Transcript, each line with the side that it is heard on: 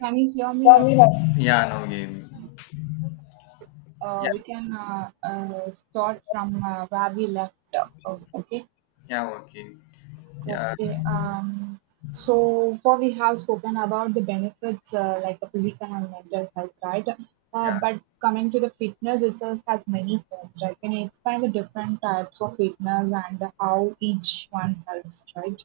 right: Can you hear me,
left: Yeah,
right: right?
left: me neither. Yeah, no game. Yeah,
right: We can start from where we left off, okay.
left: yeah, okay. Yeah,
right: Okay. So far we have spoken about the benefits like the physical and mental health, right?
left: yeah,
right: But coming to the fitness itself has many forms, right? Can you explain the different types of fitness and how each one helps, right?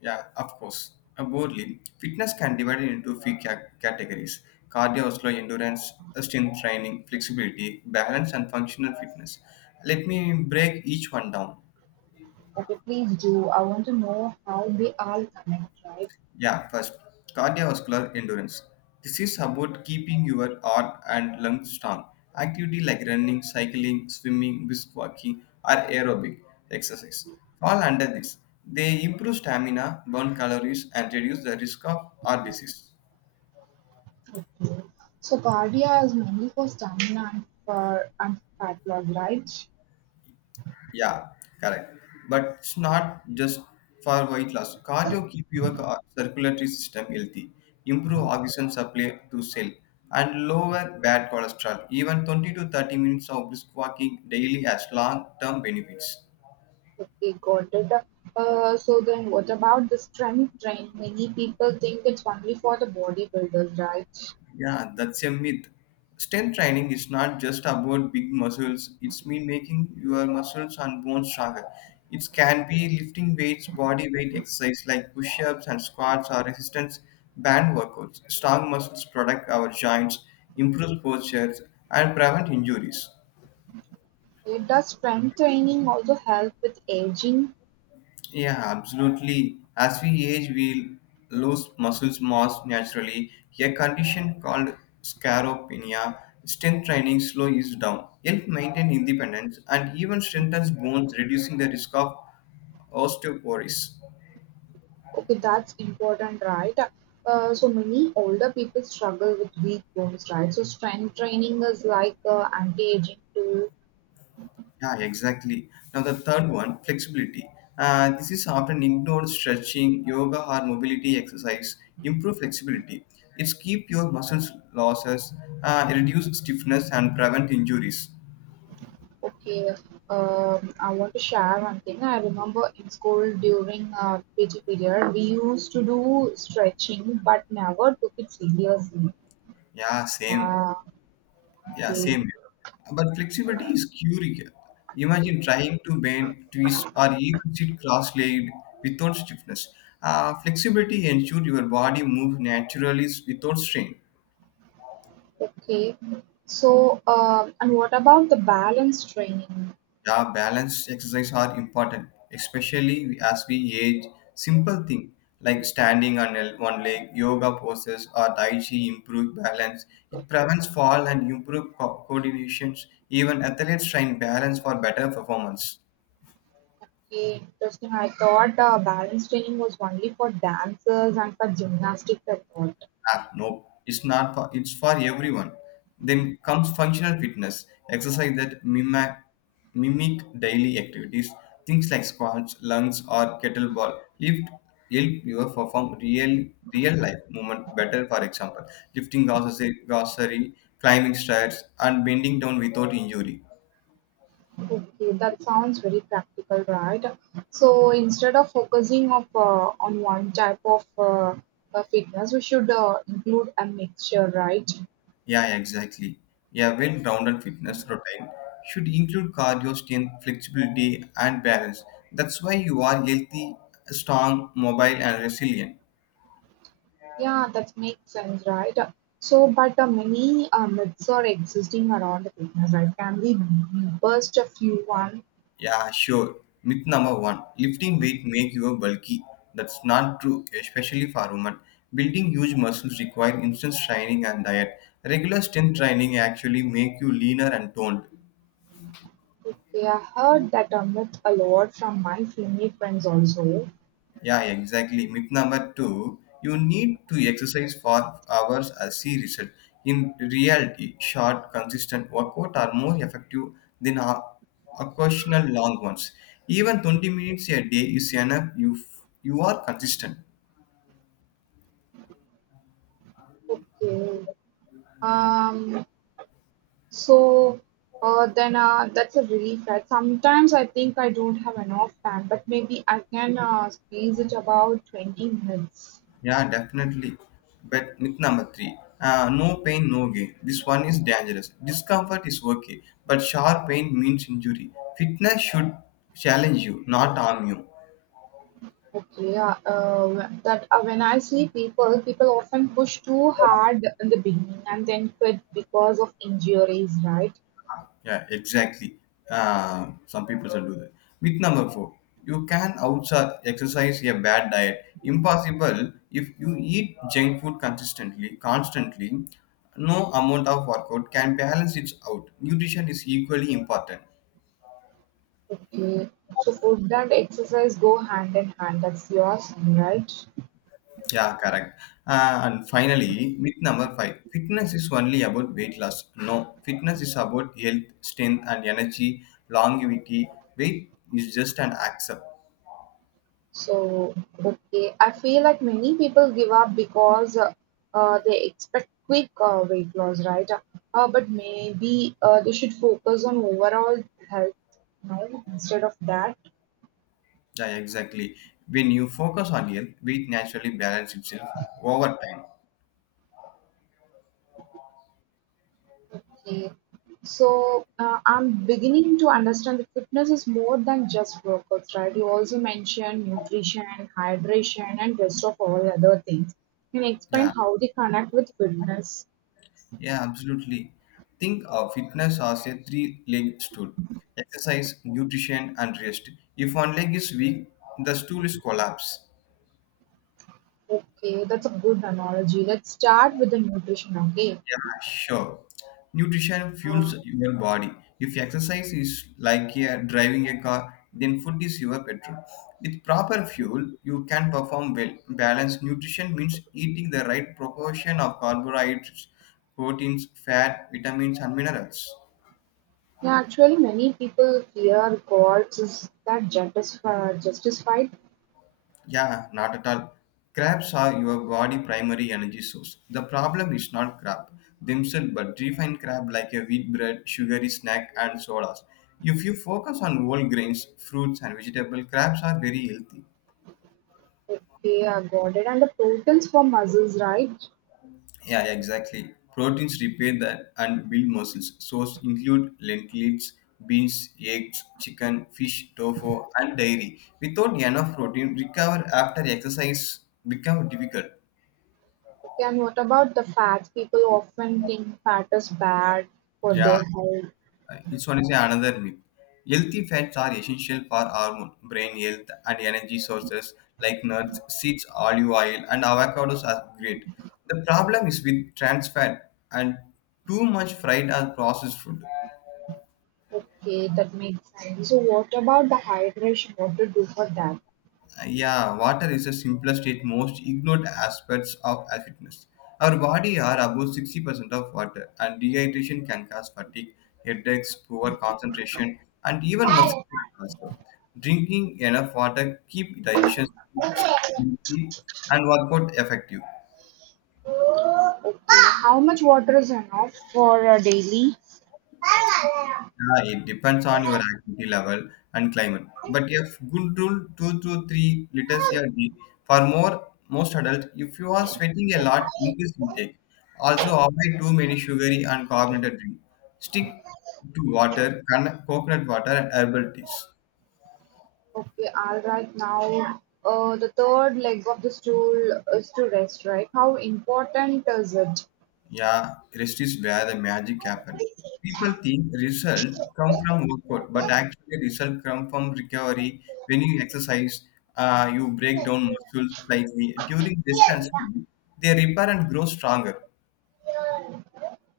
left: yeah, of course. Broadly, fitness can divide it into three categories: cardiovascular endurance, strength training, flexibility, balance, and functional fitness. Let me break each one down.
right: Okay, please do. I want to know how they all connect, right?
left: Yeah, first, cardiovascular endurance. This is about keeping your heart and lungs strong. Activity like running, cycling, swimming, brisk walking, or aerobic exercise fall under this. They improve stamina, burn calories, and reduce the risk of heart disease.
right: Okay, so cardio is mainly for stamina and for and fat loss, right?
left: Yeah, correct. But it's not just for weight loss. Cardio keep your circulatory system healthy, improve oxygen supply to cell, and lower bad cholesterol. Even 20 to 30 minutes of brisk walking daily has long-term benefits.
right: Okay, got it. So then what about the strength training? Many people think it's only for the bodybuilders, right?
left: Yeah, that's a myth. Strength training is not just about big muscles, it's mean making your muscles and bones stronger. It can be lifting weights, body weight exercise like push ups and squats, or resistance band workouts. Strong muscles protect our joints, improve posture, and prevent injuries.
right: Does strength training also help with aging?
left: Yeah, absolutely. As we age, we lose muscles mass naturally. A condition called scaropenia, strength training slows down, help maintain independence, and even strengthens bones, reducing the risk of osteoporosis.
right: Okay, that's important, right? So many older people struggle with weak bones, right? So strength training is like anti-aging tool.
left: Yeah, exactly. Now the third one, flexibility. This is often ignored. Stretching, yoga, or mobility exercise improve flexibility. It's keep your muscles losses, reduce stiffness, and prevent injuries.
right: Okay, I want to share one thing. I remember in school during PT period, we used to do stretching, but never took it seriously.
left: Yeah, same.
right: Ah,
left: Yeah,
right: okay,
left: same. But flexibility is curious. Imagine trying to bend, twist, or even sit cross-legged without stiffness. Flexibility ensures your body moves naturally without strain.
right: okay. So, and what about the balance training?
left: Yeah, balance exercise are important, especially as we age. Simple thing like standing on one leg, yoga poses, or tai chi improve balance. It prevents fall and improve coordinations. Even athletes train balance for better performance.
right: Okay, interesting. I thought balance training was only for dancers and for gymnastics, I thought.
left: Ah, no, it's not for, it's for everyone. Then comes functional fitness, exercise that mimic daily activities. Things like squats, lunges, or kettlebell lift help you perform real life movement better. For example, lifting grocery, climbing stairs, and bending down without injury.
right: Okay, that sounds very practical, right? So instead of focusing of on one type of fitness, we should include a mixture, right?
left: Yeah, exactly. Yeah, well-rounded fitness routine should include cardio, strength, flexibility, and balance. That's why you are healthy, strong, mobile, and resilient.
right: Yeah, that makes sense, right? So, but many myths are existing around the fitness, right? Can we burst a few one?
left: Yeah, sure. Myth number one: lifting weight make you bulky. That's not true, especially for women. Building huge muscles require instant training and diet. Regular strength training actually make you leaner and toned.
right: Okay, I heard that myth a lot from my female friends also.
left: Yeah, exactly. Myth number two, you need to exercise for hours as see result. In reality, short, consistent workout are more effective than occasional long ones. Even 20 minutes a day is enough if you are consistent.
right: Okay. Um, So, then that's a relief, right? Sometimes I think I don't have enough time, but maybe I can squeeze it about 20 minutes.
left: Yeah, definitely. But myth number three, no pain, no gain. This one is dangerous. Discomfort is okay, but sharp pain means injury. Fitness should challenge you, not harm you.
right: Okay, that when I see people often push too hard in the beginning and then quit because of injuries, right?
left: Yeah, exactly. Some people will do that. Myth number four, you can outside exercise a bad diet. Impossible if you eat junk food consistently, constantly. No amount of workout can balance it out. Nutrition is equally important.
right: Okay, so food and exercise go hand in hand. That's yours, right?
left: Yeah, correct. And finally, myth number five, fitness is only about weight loss. No, fitness is about health, strength, and energy, longevity. Weight is just an accept.
right: So, okay, I feel like many people give up because they expect quick weight loss, right? But maybe they should focus on overall health now instead of that.
left: Yeah, exactly. When you focus on health, weight naturally balances itself over time.
right: Okay, so I'm beginning to understand that fitness is more than just workouts, right? You also mentioned nutrition, hydration, and rest of all other things. Can you explain
left: Yeah,
right: how they connect with fitness?
left: yeah, absolutely. Think of fitness as a three-leg stool. Exercise, nutrition, and rest. If one leg is weak, the stool is collapse.
right: Okay, that's a good analogy. Let's start with the nutrition, okay?
left: Yeah, sure. Nutrition
right: Uh,
left: fuels your body. If exercise is like a, driving a car, then food is your petrol. With proper fuel, you can perform well. Balanced nutrition means eating the right proportion of carbohydrates, proteins, fat, vitamins, and minerals.
right: yeah, actually, many people fear gods is that justify, justified.
left: Yeah, not at all. Crabs are your body primary energy source. The problem is not crab themselves, but refined crab like a wheat bread, sugary snack, and sodas. If you focus on whole grains, fruits, and vegetable, crabs are very healthy.
right: Okay, are goaded and the proteins for muscles, right?
left: Yeah, exactly. Proteins repair that and build muscles. Source include lentils, beans, eggs, chicken, fish, tofu, and dairy. Without enough protein, recover after exercise become difficult.
right: Okay, and what about the fats? People often think fat is bad for
left: Yeah,
right: their health.
left: uh, this one is another myth. Healthy fats are essential for hormone, brain health, and energy sources like nuts, seeds, olive oil, and avocados are great. The problem is with trans fat and too much fried or processed food.
right: Okay, that makes sense. So, what about the hydration? What to do for that?
left: Yeah, water is the simplest yet most ignored aspects of fitness. Our body are about 60% of water, and dehydration can cause fatigue, headaches, poor concentration, and even muscle cramp also. Drinking enough water keep digestion
right: Okay,
left: healthy and workout effective.
right: how much water is enough for a daily?
left: Yeah, it depends on your activity level and climate. But if good rule 2 to 3 liters a day for more most adults. If you are sweating a lot, increase intake. Also avoid too many sugary and carbonated drink. Stick to water, coconut water and herbal teas.
right: Okay, all right. Now, the third leg of the stool is to rest, right? How important is it?
left: Yeah, rest is where the magic happens. People think result come from workout, but actually result come from recovery. When you exercise, you break down muscles slightly. During distance, they repair and grow stronger.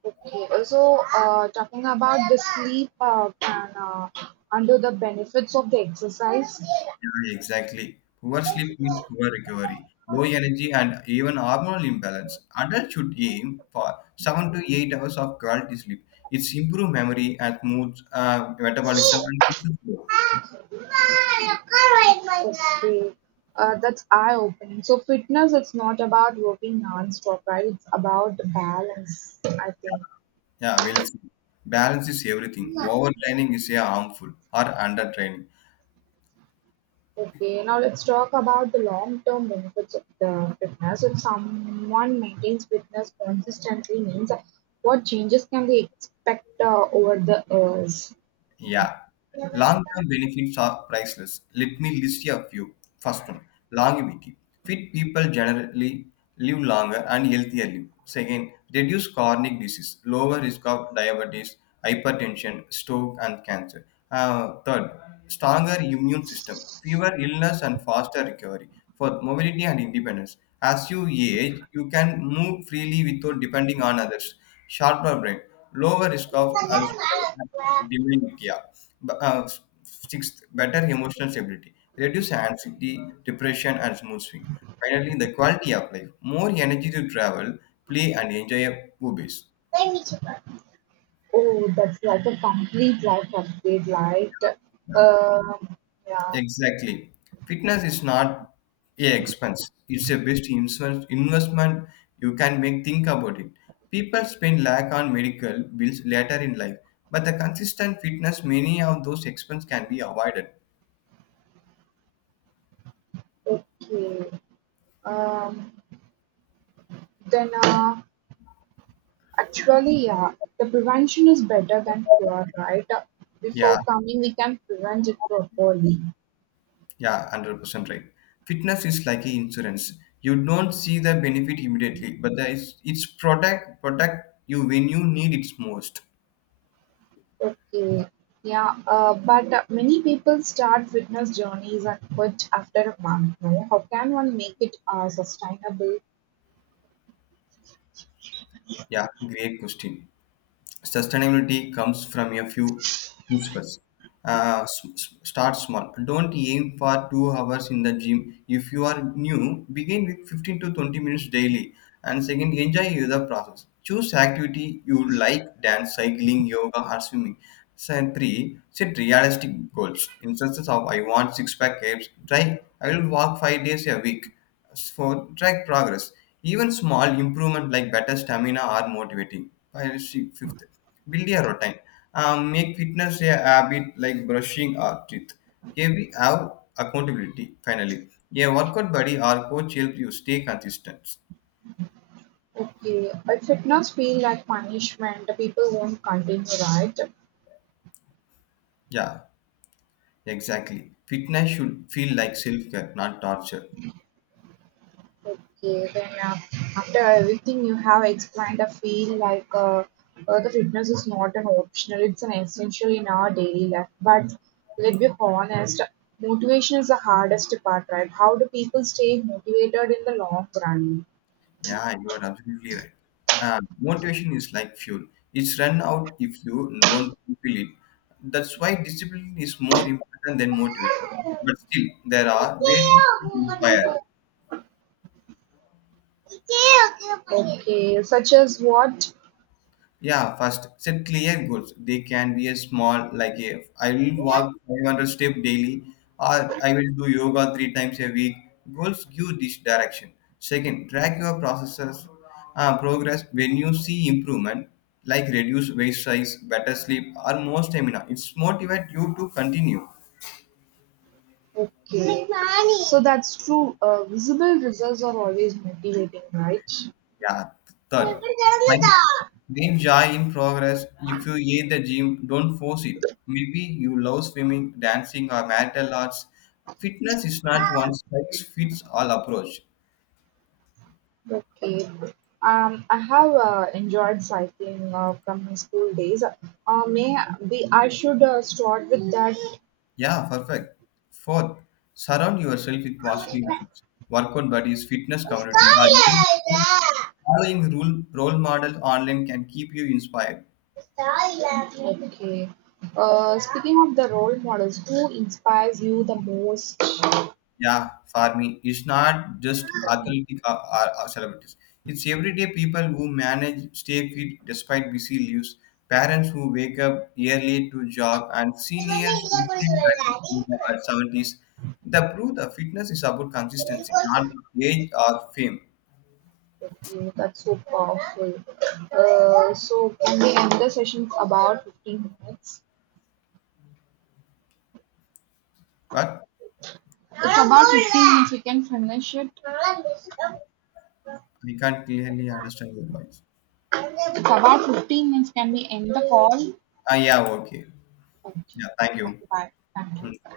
right: Okay. Also, talking about the sleep and under the benefits of the exercise.
left: Yeah, exactly. Poor sleep means poor recovery, low energy, and even hormonal imbalance. Adults should aim for 7 to 8 hours of quality sleep. It's improve memory and mood, metabolism, and
right: Okay,
left: muscle growth.
right: us. That's eye-opening. So fitness, it's not about working non-stop, right? It's about the balance, I think.
left: Yeah, well, see, balance is everything. Overtraining is yeah, harmful or undertraining.
right: Okay, now let's talk about the long-term benefits of the fitness. If someone maintains fitness consistently, means what changes can they expect over the years?
left: Yeah. Long-term benefits are priceless. Let me list you a few. First one, longevity. Fit people generally live longer and healthier live. Second, reduce chronic disease, lower risk of diabetes, hypertension, stroke, and cancer. Third, stronger immune system, fewer illness and faster recovery. Fourth, mobility and independence. As you age, you can move freely without depending on others. Sharper brain, lower risk of Alzheimer's during yeah B- uh, sixth, better emotional stability, reduce anxiety, depression and smooth swing. Finally, the quality of life, more energy to travel, play and enjoy your hobbies.
right: Oh, that's like a complete life update, like,
left: Yeah,
right: um, yeah,
left: exactly, fitness is not a expense, it's a best investment you can make. Think about it, people spend lack on medical bills later in life, but the consistent fitness many of those expenses can be avoided,
right: okay. Um, then, actually, yeah, the prevention is better than cure, right?
left: yeah.
right: Before coming, we can prevent it properly.
left: Yeah, 100% right. Fitness is like a insurance. You don't see the benefit immediately, but it's protect you when you need it most.
right: Okay, yeah, but many people start fitness journeys and quit after a month. No? How can one make it sustainable?
left: Yeah, great question. Sustainability comes from a few principles. S- s- start small. Don't aim for 2 hours in the gym. If you are new, begin with 15 to 20 minutes daily. And second, enjoy the process. Choose activity you like: dance, cycling, yoga, or swimming. So three, set realistic goals. Instances of I want six pack abs. Try I will walk 5 days a week for track progress. Even small improvement like better stamina are motivating. Fifth, build a routine. Make fitness a habit like brushing or teeth. Here we have accountability. Finally, a workout buddy or coach help you stay consistent.
right: Okay, if fitness feel like punishment, the people won't continue, right?
left: Yeah, exactly. Fitness should feel like self care, not torture.
right: Okay, then after everything you have explained, I feel like the fitness is not an optional, it's an essential in our daily life. But let's be honest, motivation is the hardest part, right? How do people stay motivated in the long run?
left: Yeah, you are absolutely right. Motivation is like fuel. It's run out if you don't fulfill it. That's why discipline is more important than motivation. But still, there are ways to inspire.
right: Okay, such as what?
left: Yeah, first set clear goals. They can be a small, like a, I will walk 500 steps daily, or I will do yoga three times a week. Goals give this direction. Second, track your progress. When you see improvement, like reduce waist size, better sleep, or more stamina, it's motivate you to continue.
right: Okay, so that's true. Visible results are always motivating, right?
left: Yeah. Third, mind, find joy in progress. If you hate the gym, don't force it. Maybe you love swimming, dancing, or martial arts. Fitness is not one size fits all approach.
right: Okay. I have enjoyed cycling from my school days. May be I should start with that.
left: Yeah, perfect. Fourth, surround yourself with positive influence. Workout buddies, fitness community, or even following role model online can keep you inspired.
right: Okay. Speaking of the role models, who inspires you the most?
left: Yeah, for me, it's not just athletic or celebrities. It's everyday people who manage stay fit despite busy lives, parents who wake up early to jog, and seniors who still practice yoga at 70s. The proof the fitness is about consistency, not age or fame.
right: Okay, that's so powerful. So can we end the session about 15 minutes?
left: But
right: It's about 15 minutes. We can finish it.
left: I can't clearly understand your voice.
right: It's about 15 minutes. Can we end the call?
left: Ah, yeah, okay.
right: Okay,
left: Yeah, thank you.
right: okay, bye. Thank
left: Mm.
right: you.